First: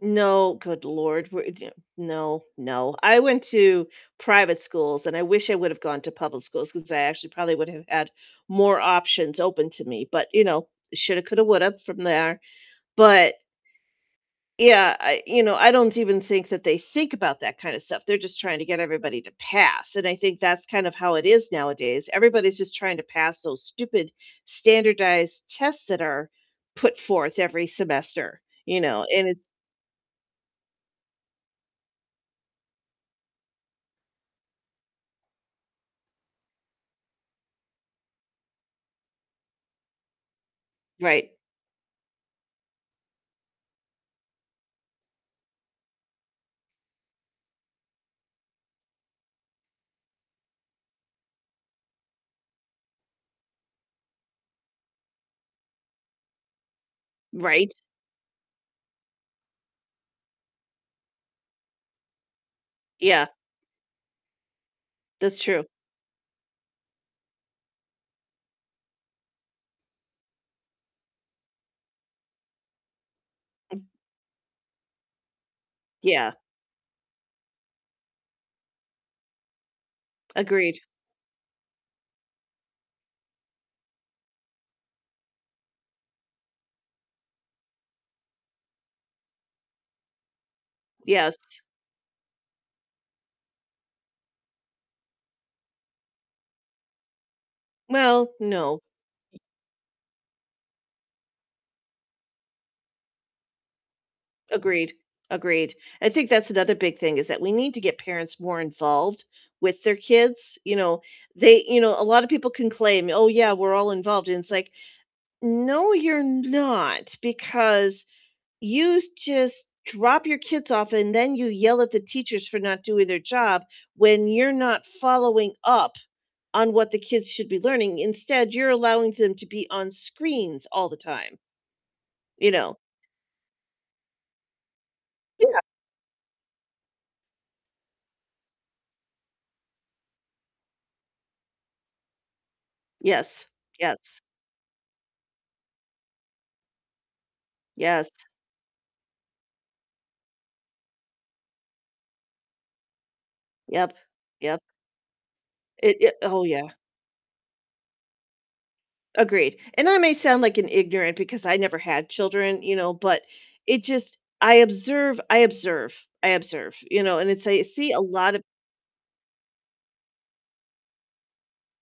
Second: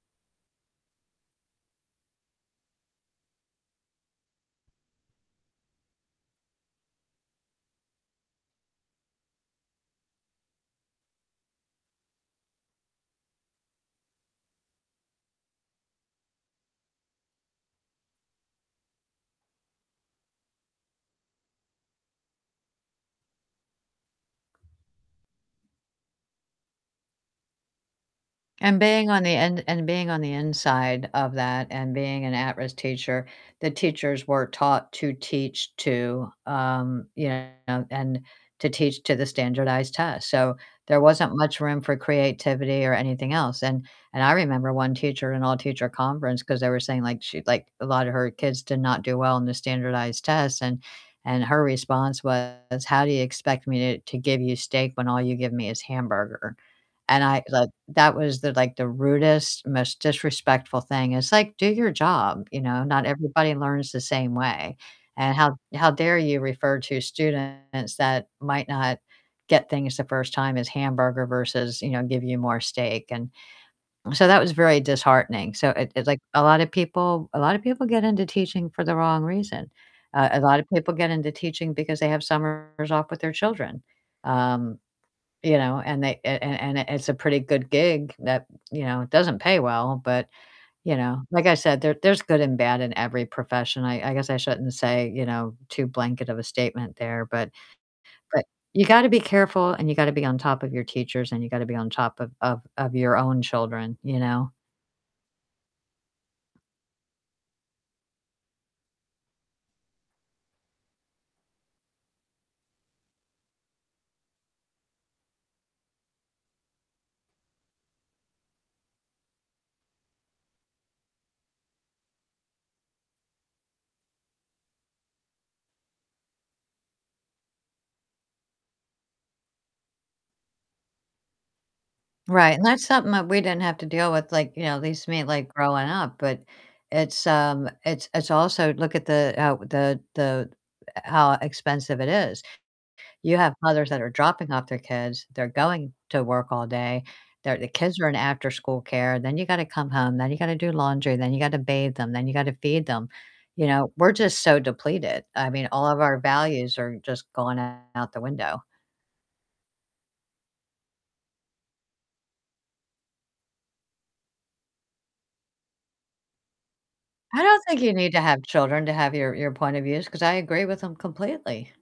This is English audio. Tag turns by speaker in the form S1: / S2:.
S1: No, good lord. [unintelligible] No, no. I went to private schools, and I wish I would've gone to public schools 'cause I actually probably would have had more options open to me. But, you know, shoulda, coulda, woulda from there. But, yeah, I you know, I don't even think that they think about that kinda stuff. They're just trying to get everybody to pass, and I think that's kind of how it is nowadays. Everybody's just trying to pass those stupid standardized tests that are put forth every semester,
S2: And
S1: you know?
S2: being on
S1: And
S2: the
S1: it's
S2: in and being on the inside of that, and being an at-risk teacher, the teachers were taught to teach to, um, you know, and to teach to the standardized test. So, there
S1: Right.
S2: wasn't much room for creativity or anything else, and and I remember one teacher in all-teacher conference, 'cause they were saying, like, she like a lot of her kids did not do well on the standardized tests and and her response was, "How do you expect me to to give you steak when all you give me is hamburger?" And I thought
S1: Right.
S2: that was the like the rudest, most disrespectful thing. It's like, do your job, you know? Not
S1: Yeah.
S2: everybody learns the same way. And
S1: That's
S2: how
S1: true.
S2: how dare you refer to students that might not get things the first time as hamburger versus, you know, give you more steak, and so that was very disheartening. So it it like
S1: Yeah.
S2: a lot of people a lot of people get into teaching for the wrong reason. Uh, a lot of
S1: Agreed.
S2: people get into teaching because they have summers off with their children. Um, you know, and they a a and it it's a pretty good gig that, you know, doesn't pay well, but, you know.
S1: Yes.
S2: Like I said, there there's good and bad in every profession, I I guess I shouldn't say, you know, too blanket of a statement there, but
S1: Well,
S2: but
S1: no.
S2: you gotta be careful, and you gotta be on top of your teachers, and you gotta be on top of of of your own children, you know?
S1: Agreed. Agreed. I think that's another big thing is that we need to get parents more involved with their kids, you know, they you know, a lot of people can claim, "Oh, yeah, we're all involved," and it's like, "No, you're not, because you just drop your kids off, and then you yell at the teachers for not doing their job when you're not following up on what the kids should be learning. Instead, you're allowing them to be on screens all the time." You
S2: Right, and
S1: know?
S2: that's something that we didn't have to deal with, like, you know, at least me, like
S1: Yeah.
S2: growing up, but it's, um it's it's also look at the, uh, the the, how expensive it is. You
S1: Yes,
S2: have mothers that are
S1: yes.
S2: dropping off their kids, they're going to work all day, their the kids are
S1: Yes.
S2: in afterschool care, then you gotta come home, then you gotta do laundry, then you gotta bathe them, then you gotta feed them. You know,
S1: Yep,
S2: we're just so
S1: yep.
S2: depleted. I mean, all
S1: It
S2: of
S1: it
S2: our
S1: Oh, yeah.
S2: values are just going out the window.
S1: Agreed. And I may sound, like, an ignorant because I never had children, you know, but it just I observe, I observe, I observe, you know? And
S2: I
S1: it's I
S2: don't think
S1: see
S2: you
S1: a
S2: need to
S1: lot
S2: have
S1: of
S2: children to have your your point of views 'cause I agree with 'em completely.